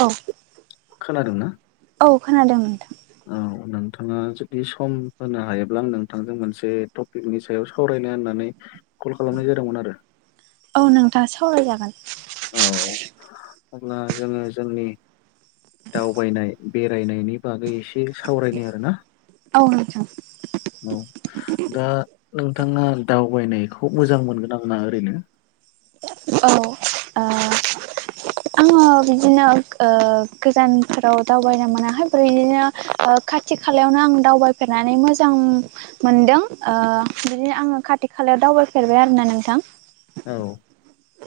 औ खोनादोंना? अ खोनादों नोंथां। औ नोंथाङा जुदि सम होनो हायोब्ला आं नोंथांजों मोनसे टपिकनि सायाव सावरायनो होननानै कल खालामनाय जादोंमोन आरो। औ नोंथा सावरायजागोन। औ अब्ला जोङो जोंनि दावबायनाय बेरायनायनि बागै एसे सावरायनो आरोना। औ नोंथां औ दा ओ थाङा दावबायनायखौ मोजां मोनगोन ना मोना ओरैनो? औ ओ [inaudible] आङो बिदिनो ओ गोजानफोराव दावबायनो मोनाहाय ओमफ्राय इदिनो ओ खाथि खालायावनो आं दावबायफेरनानै मोजां मोनदों ओ बिदिनो आङो खाथि खाला याव दावबायफेरबाय आरोना नोंथां? औ।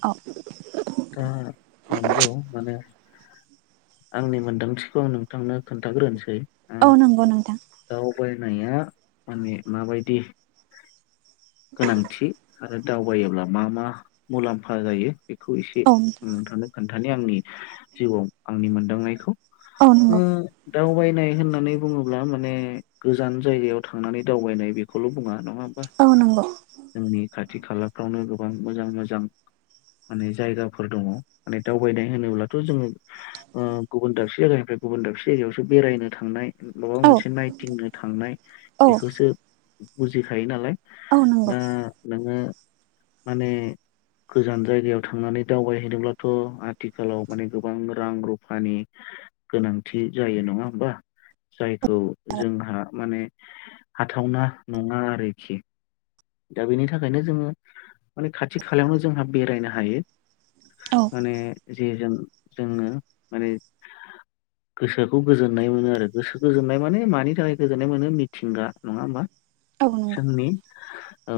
अ। दा नंगौ माने आंनि मोनदांथिखौ आं नोंथांनो खोन्थाग्रोनसै। औ नोंगौ नोंथां। नाया माने माबायदि गोनांथि आरो दावबायोब्ला मा मा मुलाम्फा जायो बेखौ एसे औ आं नोंथांनो खोन्थानो आंनि जिउआव आंनि मोनदांनायखौ। औ ओ नंगौ दावबायनाय होननानै बुङोब्ला मा ने गोजान जायगायाव थांनानै दावबायनाय बेखौल' बुङा नङा होमबा? औ नोंगौ। गावनि खाथि खालाफ्रावनो गोबां मोजां मोजां माने जायगाफोर दङ माने दावबायनाय होनोब्लाथ' जोङो ओ गुबुन दाबसे जायगानिफ्राय गुबुन दाबसे जायगायावसो बेरायनो थांनाय माबा औ मोनसे नायथिंनो थांनाय औ बेखौसो बुजिखायो नालाय। औ नंगौ दा नोङो माने गोजान जायगायाव थांनानै दावबायहैनोब्लाथ' आथिखालाव माने गोबां रां रुफानि गोनांथि जायो नङा होमबा जायखौ जोंहा माने हाथावना नङा आरोखि। दा बेनि थाखायनो जोङो माने खाथि खालायावनो जोंहा बेरायनो हायो। औ माने जे जों जोंनो माने गोसोखौ गोजोननाय मोनो आरो गोसो गोजोननाय माने मानि थाखाय गोजोननाय मोनो मिथिंगा नङा होमबा? औ नंगौ जोंनि औ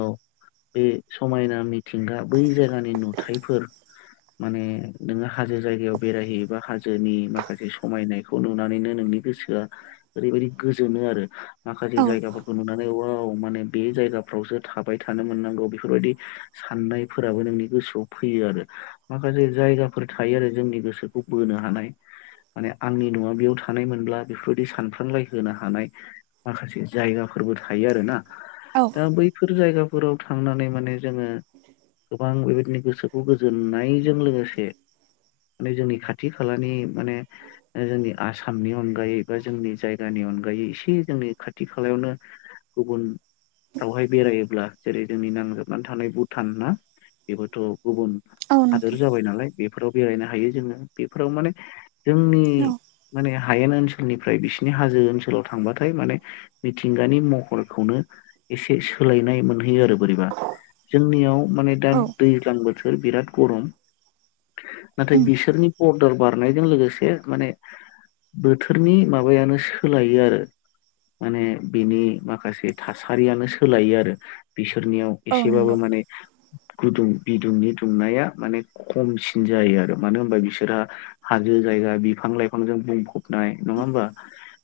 बे समायना मिथिंगा बै जायगानि नुथायफोर माने नोङो हाजो जायगायाव बेरायहैयोबा हाजोनि माखासे समायनायखौ नुनानैनो नों नि गोसोआ ओरैबायदि गोजोनो आरो माखासे औ जायगाफोरखौ नुनानै वाउ माने बे जायगाफ्रावसो थाबाय थानो मोनांगौ बेफोरबायदि साननायफोराबो नोंनि गोसोआव फैयो आरो माखासे जा जायगाफोर थायो आरो जोंनि गोसोखौ बोनो हानाय। माने आंनि न'आ बेयाव थानायमोनब्ला बेफोरबायदि सानफ्रांलाय होनो हानाय माखासे जायगा फोरबो थायो आरोना औ दा बैफोर जायगाफोराव थांनानै माने जोङो गोबां बेबायदिनो गोसोखौ गोजोननायजों लोगोसे माने जोंनि खाथि खालानि माने ओ जोंनि आसामनि अनगायै बा जोंनि जायगानि अनगायै एसे जोंनि खाथि खालायावनो गुबुन फ्रावहाय बेरायोब्ला जेरै जोंनि नांजाबनानै थानाय भुटान ना बेबोथ' गुबुन औ हादोर नोंथां जाबाय नालाय बेफोराव बेरायनो हायो जोङो बेफोराव माने जोंनि औ माने हायेन ओनसोलनिफ्राय बिसिनि हाजो ओनसोलाव थांबाथाय माने मिथिंगानि महरखौनो एसे सोलायनाय मोनहैयो आरो बोरैबा जोंनियाव माने दा औ दैज्लां बोथोर बिराद गरम। नाथाय उम बिसोरनि बर्दार बारनायजों लोगोसे माने बोथोरनि माबायानो सोलायो आरो। माने बिनि माखासे थासारियानो सो सोलायो आरो बिसोरनियाव औ एसेबाबो नंगौ माने गुदुं बिदुंनि दुंनाया माने खमसिन जायो आरो मानो होनबा बिसोरहा हाजो जायगा बिफां-लाइफांजों बुंफबनाय नङा होमबा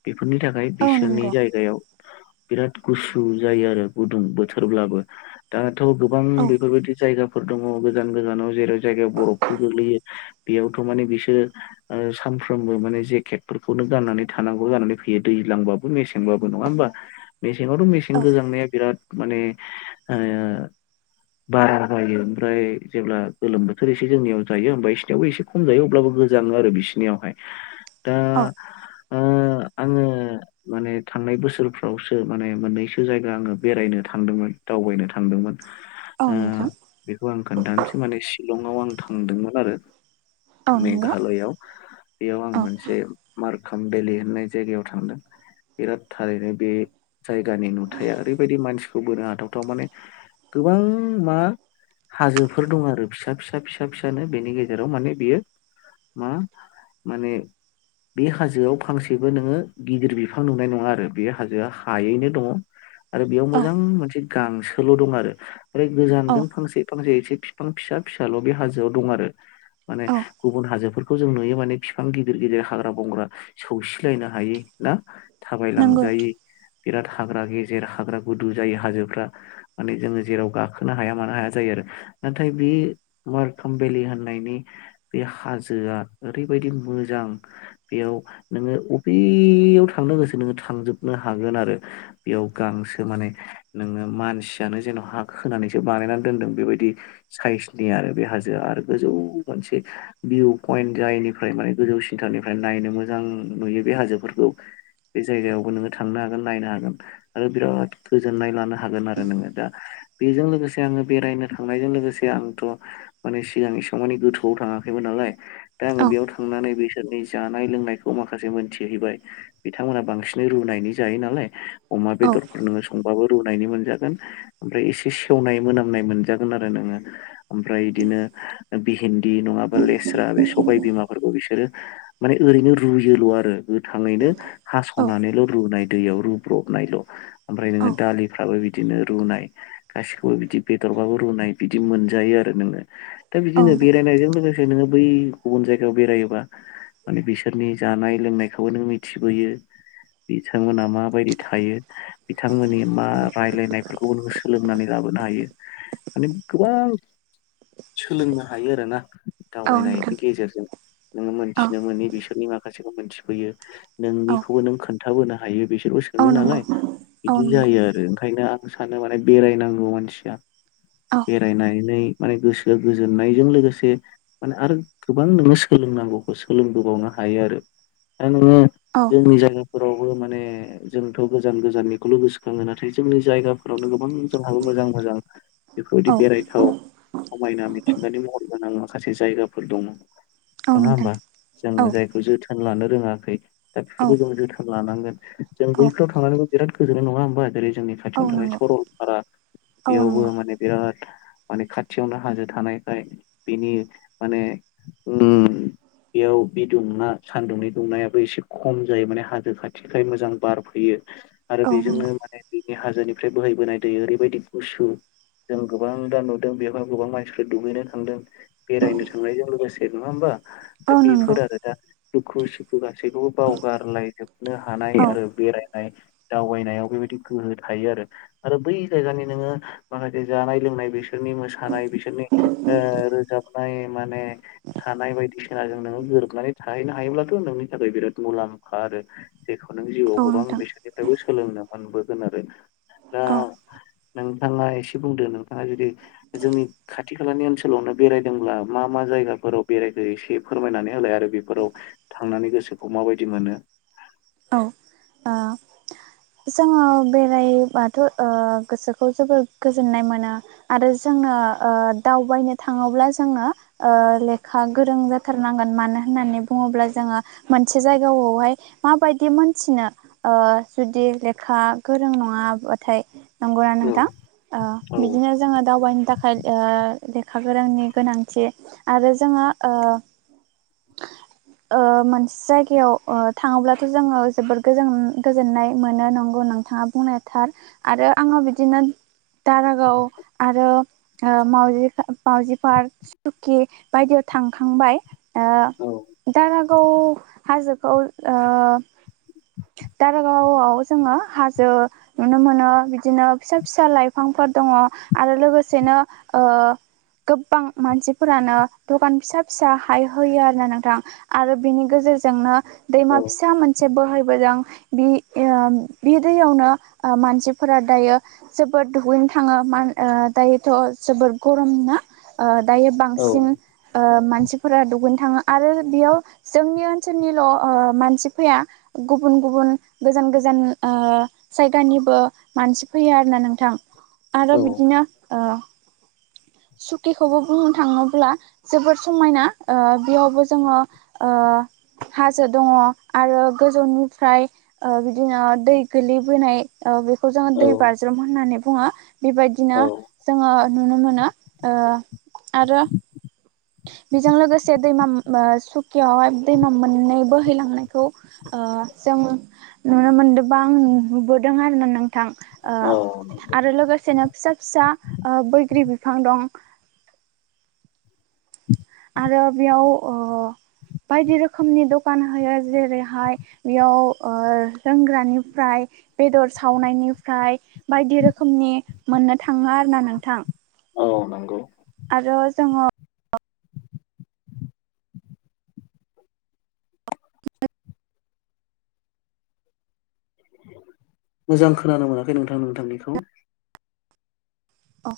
बेफोरनि थाखाय औ बिसोरनि नंगौ जायगायाव बिराद गुसु जायो आरो। गुदुं बोथोरब्लाबो दाथ' गोबां औ बेफोरबायदि जायगा फोर दङ गोजान गोजानाव जेरै जायगायाव बरफफोर गोग्लैयो बेयावथ' माने बिसोर ओ सान फ्रोमबो माने जेकेटफोरखौनो गाननानै थानांगौ जानानै फैयो दैजांबाबो मेसेंबाबो नङा होनबा मे सेङावथ' मेसें औ गोजांनाया बिराद माने ओ बारा जायो ओमफ्राय जेब्ला गोलोम बोथोर एसे जोंनियाव जायो ओमबाय बिसनियावबो एसे खम जायो अब्लाबो गोजाङो आरो बिसिनियावहाय दा औ आङो-आङो माने थांनाय बोसोरफ्रावसो माने मोननैसो जायगा आङो बेरायनो थांदोंमोन दावबायनो थांदोंमोन। ओ औ नोंथां बेखौ आं खोन्थानोसै माने शिलंआव आं थांदोंमोन आरो औ नंगौ मेघालयआव बेयाव आं औ मोनसे मार्क खामभेलि होननाय जायगायाव थांदों बिराद थारैनो बे जायगानि नुथाया ओरै बायदि मानसिखौ बोनो हाथावथाव माने गोबां मा हाजोफोर दं आरो फिसा-फिसा-फिसा फिसानो बेनि गेजेराव माने बियो मा-माने बे हाजोआव फांसेबो नोङो गिदिर बिफां नुनाय नङा आरो बे हाजोआ हायैनो दङ। आरो बेयाव औ मोजां मोनसे गांसोल' दं आरो आरो औ गोजानजों फांसे- फांसे एसे बिफां फिसा-फिसाल' बे हाजोआव दं आरो माने औ गुबुन हाजो खौ जों नुयो माने बिफां गिदिर-गिदिर हाग्रा-बंग्रा सौसिलायनो हायि ना? थाबाय नंगौ लांजायि बिराद हाग्रा गे जेर हाग्रा गुदु जायो हाजोफ्रा माने जोङो जेराव गाखोनो हाया मानो हाया जायो आरो नाथाय बे बे मारखोम बेलि होननायनि बे हाजोआ ओरैबायदि मोजां बेयाव नोङो अफेयाव थांनो गोसो नोङो थांजोबनो हागोन आरो। बेयाव गांसो माने नोङो मानसियानो जेन' हा खोनानैसो बानायनानै दोनदों बेबायदि साइसनि आरो बे हाजोआ आरो गोजौ मोनसे भिउ पइन्ट जायनिफ्राय माने गोजौ सिन्था ओनिफ्राय नायनो मोजां नुयो बे हाजोफोरखौ बे जायगायावबो नोङो थांनो हागोन नायनो हागोन। आरो बिराद गोजोननाय लानो हागोन आरो नोङो दा बेजों लोगोसे आङो बेरायनो थांनायजों लोगोसे आंथ' माने सिगां एसेबां माने गोथौआव थाङाखैमोन आर लाय दा आङो औ बेयाव थांनानै बेस सोरनिा जानाय लोंनायखौ माखासे मोनथिहैबाय। बिथांमोना बांसिन रुनायनि जायो नालाय। अमा औ बेदरफोर नोङो संबाबो रुनायनि मोनजागोन ओमफ्राय एसे सेवनाय मोनामनाय मोनजागोन आरो नोङो। ओमफ्राय इदिनो भिहिन्दी नङाबा लेस रा बे सबाय बिमाफोरखौ बिसोरो माने ओरैनो रुयोल' आरो गोथाङैनो औ हास'नानैल' रुनाय दैयाव रुब्र' नायल' ओमफ्राय औ नोङो दालिफ्राबो बिदिनो रुनाय गासिखौबो बिदि बेदरबाबो रुनाय बि दि मोनजायो आरो नोङो दा औ बिदिनो बेरायनायजों लोगो से नोङो बै गुबुन जायगायाव बेरायोबा माने बिसोरनि जानाय लोंनायखौबो नों मिथिबोयो बिथांमोना माबायदि थायो बिथांमोननि मा रायलायनायफोरखौबो नों सोलोंनानै लाबोनो हायो। माने गोबां सोलोंनो हायो आरोना। औ दावबायनायनि नोंथां गेजेरजों नोङो औ मोनथिनो मोनि बिसोरनि मा खासेखौ मोनथिफैयो औ नोंनिखौबो नों खोन्थाबोनो हायो बिसोरबो सोङो औ नंगौ नालाय। औ बिदि नंगौ जायो आरो ओंखायनो आं सानो माने बेरायनांगौ मानसिया। औ बेरायनानै माने गोसोआ गोजोननायजों लोगोसे माने आरो गोबां नोङो सोलों नांगौखौ सोलोंबोबावनो हायो आरो। दा नोङो औ जोंनि जायगाफोरावबो माने जोंथ' गोजा-गोजाननिखौल' गोसोखाङो नाथाय जोंनि जायगाफोरावनो गोबां जोंहाबो मोजां-मोजां बेफोरबायदि औ बेरायथाव समायना मिथिंगानि महर गोनां माखासे जायगाफोर दङ। औ नङा नोंथां होमबा जों औ जायखौ जोथोन लानो रोङाखै दा औ बेफोरखौबो जों जोथो लानांगोन जों औ बैफोराव थांनानैबो बिराद गोजोननो नङा होमबा जेरै जोंनि औ खाथियावनो थानाय नंगौ सरलपारा औ बेयावबो नंगौ माने बिराद माने खाथियावनो हाजो थानायखाय बिनि माने उम बेयाव बि दुंना सान्दुंनि दुंनायाबो एसे खम जायो माने हाजो खाथिखाय मोजां। बारफैयो आरो औ बेजोंनो नंगौ माने दैनि हाजोनिफ्राय बोहैबोनाय दै ओरैबायदि गुसु। जों गोबां दा नुदों बेवहाय गोबां मानसिफ्रा दुगैनो थांदों बेरायनो थांनायजों लोगोसे नङा होमबा। औ दा नंगौ बेफोर आरो दा दुखु सुखु गासैखौबो बावगारलायजोबनो हानाय औ आरो। नाय दावबायनायाव बेबायदि गोहो थायो आरो आरो बै जायगानि नोङो माखासे जा नाय लोंनाय बिसोरनि मोसानाय बिसोरनि ओ रोजाबनाय माने थानाय बायदिसि ना जोंनोबो गोरोबनानै थाहैनो हायोब्लाथ' नोंनि थाखाय बिराद मुलाम्फा आरो जायखौ नों जिउ औ गोबां नोंथां बेसोरनिफ्रायबो सोलोंनो मोनबोगोन आरो दा औ नोंथाङा एसे बुंदो नोंथाङा जुदि जोंनि खाथि खालानि ओनसोलावनो बेरायदोंब्ला मा मा जा जायगाफोराव बेरायख एसे फोरमायनानै होलाय आरो बेफोराव थांनानै गोसोखौ माबायदि मोनो। [inaudible] औ [unintelligible] जोङो बेरायबाथ' ओ गोसोखौ जोबोर गोजोननाय मोनो आरो जों ङो ओ दावबायनो थाङोब्ला जोंनो ओ लेखा गोरों जाथारनांगोन मानो होन होननानै बुङोब्ला जोङो मोनसे जायगाआवहाय माबायदि मोनथिनो ओ जुदि लेखा गोरों नङाबाथाय। नंगौना नोंथां ओ औ बिदिनो जोङो दावबायनो थाखाय ओ लेखा गोरोंनि गोनांथि आरो जोङो ओ ओ मोनसे ओ जायगायाव थाङोब्ला जोङो जोबोर गोजोननाय मोनो नंगौ नोंथाङा बुंनायथार आरो आङो बिदिनो दारागाव आरो माउजि -माउजि पार्क स्कुटि बायदि थांखांबाय ओ औ दारागाव हाजोखौ [inaudible] [inaudible] दारगावआव जोङो हाजो नुनो मोनो। बिदिनो फिसा- फिसा लाइफांफोर दङ। आरो लोगोसेनो गोबां मानसिफोरानो दखान फिसा- फिसा हाय होयो आरोना नोंथां आरो बेनि गेजेराव [unintelligible] दैमा औ -फिसा मोनसे बोहै बोदों। बि ओ बे दैयावनो मानसिफोरा दायो जोबोद दुगै थाङो मा- दायोथ' जोबोर गरम ना? दायो औ बांसिन मानसिफोरा दुगै थाङो आरो बेयाव जोंनि ओनसोलनिल' मानसि ओ फैया। गुबुन -गुबुन गोजान- गोजान जायगानिबो मानसि फैयो आरोना नोंथां। आरो औ बिदिनो ओ सुकिखौबो बुंनो थाङोब्ला जोबोर समायना। ओ बेयावबो जोङो ओ हाजो दङ आरो गोजौनिफ्राय ओ बिदिनो दै गोलैबोनाय ओ बे [unintelligible] जोङो औ दै बाज्रुम होननानै बुङो बेबायदिनो औ जोङो नुनो मोनो। ओ आरो [inaudible] बेजों लोगोसे दैमा [unintelligible] सुकियावहाय दैमा मोननै बोहैलांनायखौ ओ जों नुनो मोनदोंबा आं नुबोदों आरोना नोंथां। ओ औ नंगौ आरो लोगोसेनो फिसा -फिसा ओ बैग्रि बिफां दं। आरो बेयाव बायदि रोखोमनि दखान होयो। जेरैहाय बेयाव ओ लोंग्रानिफ्राय बेदर सावनायनिफ्राय बायदि रोखोमनि मोननो थाङो आरो ना नोंथां। औ नोंगौ। आरो जोङो [unintelligible] मोजां खोनानो मोनाखै नोंथां नोंथांनिखौ। औ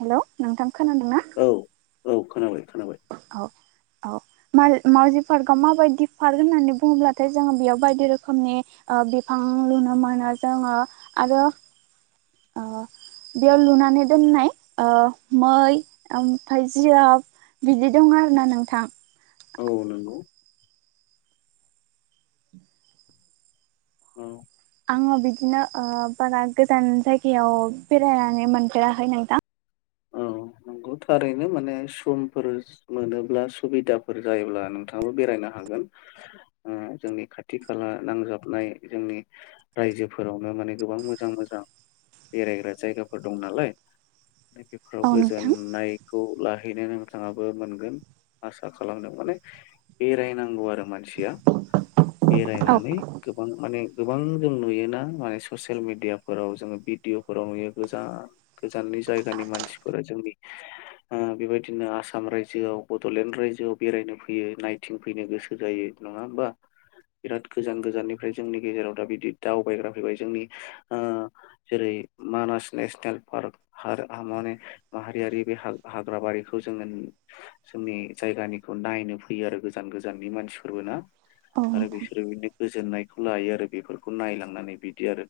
हेल' नोंथां खोनादोंना? औ औ खोनाबाय -खोनाबाय। औ -औ। [unintelligible] पार्कआव माबायदि पार्क होननानै बुङोब्लाथाय जोङो बेयाव बायदि रोखोमनि ओ बिफां लुनो मोनो जोङो आरो ओ बेयाव लुनानै दोननाय, ओ मै ओमफफ्राय जिराब बिदि दं आरोना नोंथां। औ नंगौ औ आङो बिदिनो ओ बारा गोजान जायगायाव बेरायनानै मोनफेराखै नोंथां। औ। नंगौ थारैनो माने समफोर मोनोब्ला सुबिदाफोर जायोब्ला नोंथाङाबो बेरायनो हागोन ओ जोंनि खाथि- खाला नांजाबनाय जोंनि राइजोफोरावनो माने गोबां मोजां- मोजां बेरायग्रा जायगाफोर दं नालाय। बेफोराव औ नोंथां गोजोननायखौ लाहैनो नोंथाङाबो मोनगोन। आसा खालामदों माने बेरायनांगौ आरो मानसिया। औ बेरायनानै गोबां माने गोबां जों नुयोना माने ससियेल मेडियाफोराव जोङो भिडिअफोराव नुयो गोजान- गोजाननि जायगानि मानसिफोरा जोंनि ओ बेबायदिनो आसाम रायजोआव बड'लेण्ड रायजोआव बेरायनो फैयो नायथिं फैनो गोसो जायो नङा होमबा? बिराद गोजान गोजाननिफ्राय जोंनि गेजेराव दा बिदि दावबायग्रा फैबाय जोंनि ओ जेरै मानास नेसनेल पार्क माने माहारियारि बे हा हाग्राबारिखौ जोङो जोंनि जायगानिखौ नायनो फैयो आरो गोजान गोजाननि मानसिफोरबो ना। औ आरो नोंथां बिसोरो बिदिनो गोजोननायखौ लायो आरो बेफोरखौ नायलांनानै बिदि आरो।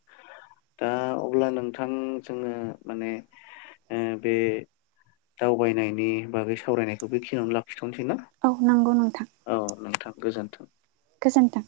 दा अब्ला नोंथां जोङो माने ओ बे दावबायनायनि बागै सावरायनायखौ बेखिनियावनो लाखि थनोसैना औ नंगौ औ नोंथां गोजोन्थों। गोजोनथों।